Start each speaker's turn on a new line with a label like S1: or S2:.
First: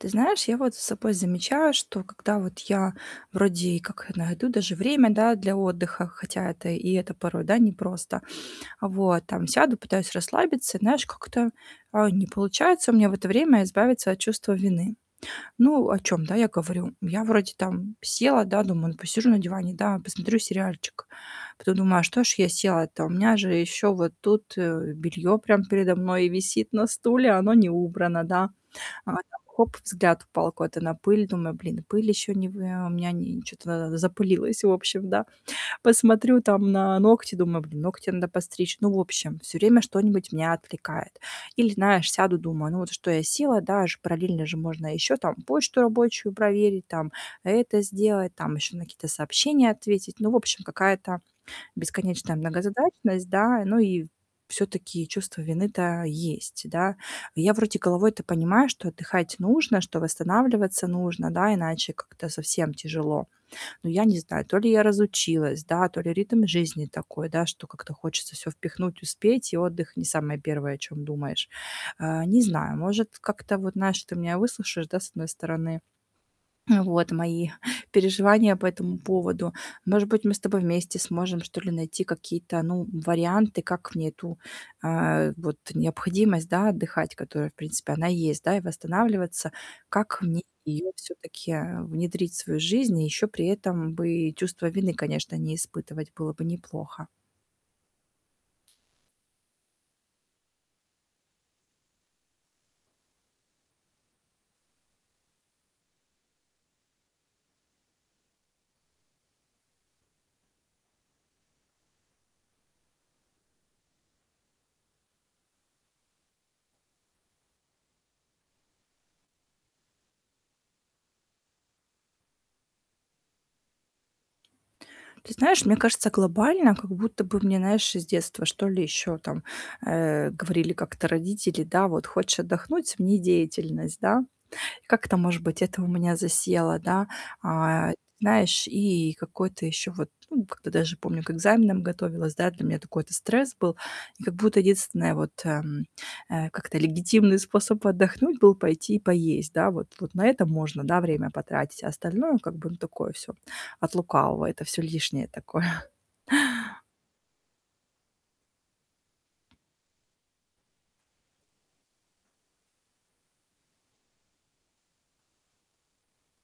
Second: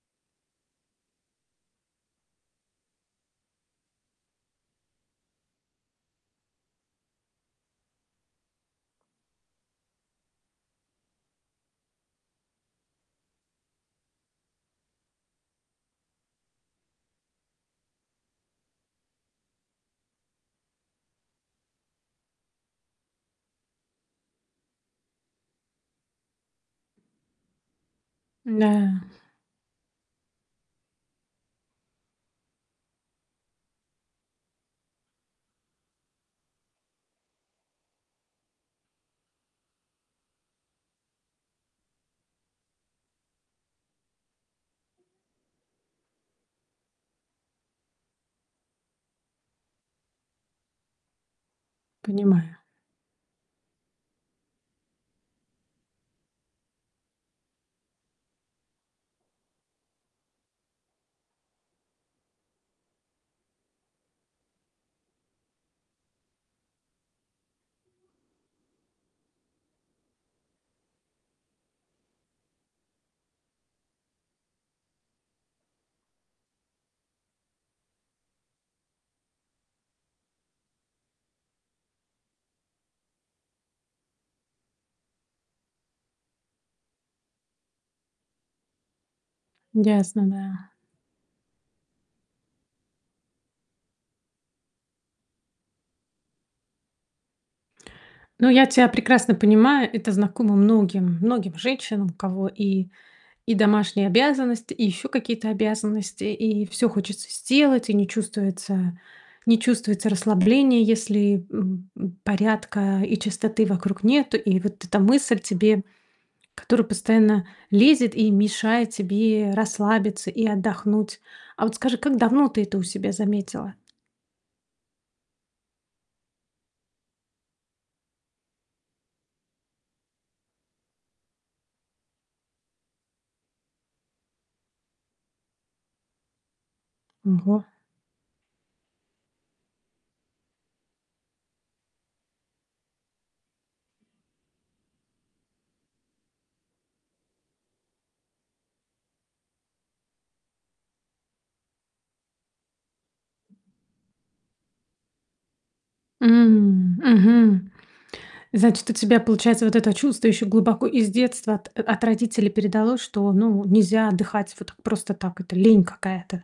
S1: Ты знаешь, я вот за собой замечаю, что когда вот я вроде и как найду даже время, да, для отдыха, хотя это и это порой, да, непросто. А, вот, там, сяду, пытаюсь расслабиться, и знаешь, как-то, а, не получается у меня в это время избавиться от чувства вины. Ну о чём, да, я говорю. Я вроде там села, да, думаю: "Ну посижу на диване, да, посмотрю сериальчик". Потом думаю: "Что ж я села-то, у меня же ещё вот тут, э, бельё, прям, передо мной висит на стуле, а, оно не убрано, да".
S2: Н-да.
S1: А, там хоп взгляд упал куда-то на пыль, думаю: "Блин, и пыль ещё не вы ам, у меня чё-то на надо запылилось, в общем, да". Посмотрю там на ногти, думаю: "Блин, ногти надо постричь". Ну, в общем, всё время что-нибудь меня отвлекает. Или, знаешь, сяду, думаю: "Ну, вот, что я села, да, аж параллельно же можно ещё, там, почту рабочую проверить, там, это сделать, там, ещё на какие-то сообщения ответить". Ну, в общем, какая-то бесконечная
S2: Понимаю.
S1: многозадачность, да, и ну, и всё-таки чувство вины-то есть, да. Я вроде головой-то понимаю, что отдыхать нужно, что восстанавливаться нужно, да, иначе как-то совсем тяжело. Но я не знаю, то ли я разучилась, да, то ли ритм жизни такой, да, что как-то хочется всё впихнуть, успеть, и отдых не самое первое о чём думаешь. А, не знаю, может, как-то, вот, знаешь, ты меня выслушаешь, да, с одной стороны. Э, вот, мои переживания по этому поводу. Может быть, мы с тобой вместе сможем, что ли, найти какие-то, ну, варианты, как мне эту, а, э, вот необходимость, да, отдыхать, которая, в принципе, она есть, да, и восстанавливаться. Как
S2: Ясно,
S1: мне
S2: да.
S1: её всё-таки, а, внедрить в свою жизнь, и ещё при этом бы и чувство вины, конечно, не испытывать, было бы неплохо?
S2: Ну, я тя прекрасно понимаю. Это знакомо многим многим женщинам, у кого и и домашние обязанности, и ещё какие-то обязанности, и всё хочется сделать, и не чувствуется не чувствуется расслабления, если, м, м, порядка и чистоты вокруг нету. И вот эта мысль тебе, которую постоянно лезет и мешает тебе расслабиться и отдохнуть. А, вот скажи, как давно ты это у себя заметила?
S1: Ты знаешь, мне кажется, глобально как будто бы мне, знаешь, с детства, что ли, ещё там, э, говорили как-то родители, да, вот: "Хочешь отдохнуть- смени деятельность". Да? Как-то, может быть, это у меня засело, да.
S2: Ого.
S1: А, ат знаешь, и и какой-то ещё вот, м, ну как-то даже, помню, к экзаменам готовилась, да. Для меня такой-то стресс был, и как будто единственное, вот, ам, а, как-то легитимный способ отдохнуть был пойти и поесть, да. Вот вот на это можно, да, время потратить, а, остальное, как бы, ну такое всё от лукавого, это всё лишнее такое.
S2: М, мгм, значит, у тебя, получается, вот это чувство ещё глубоко из детства от от родителей передалось, что, ну, нельзя отдыхать вот так просто так, это лень какая-то.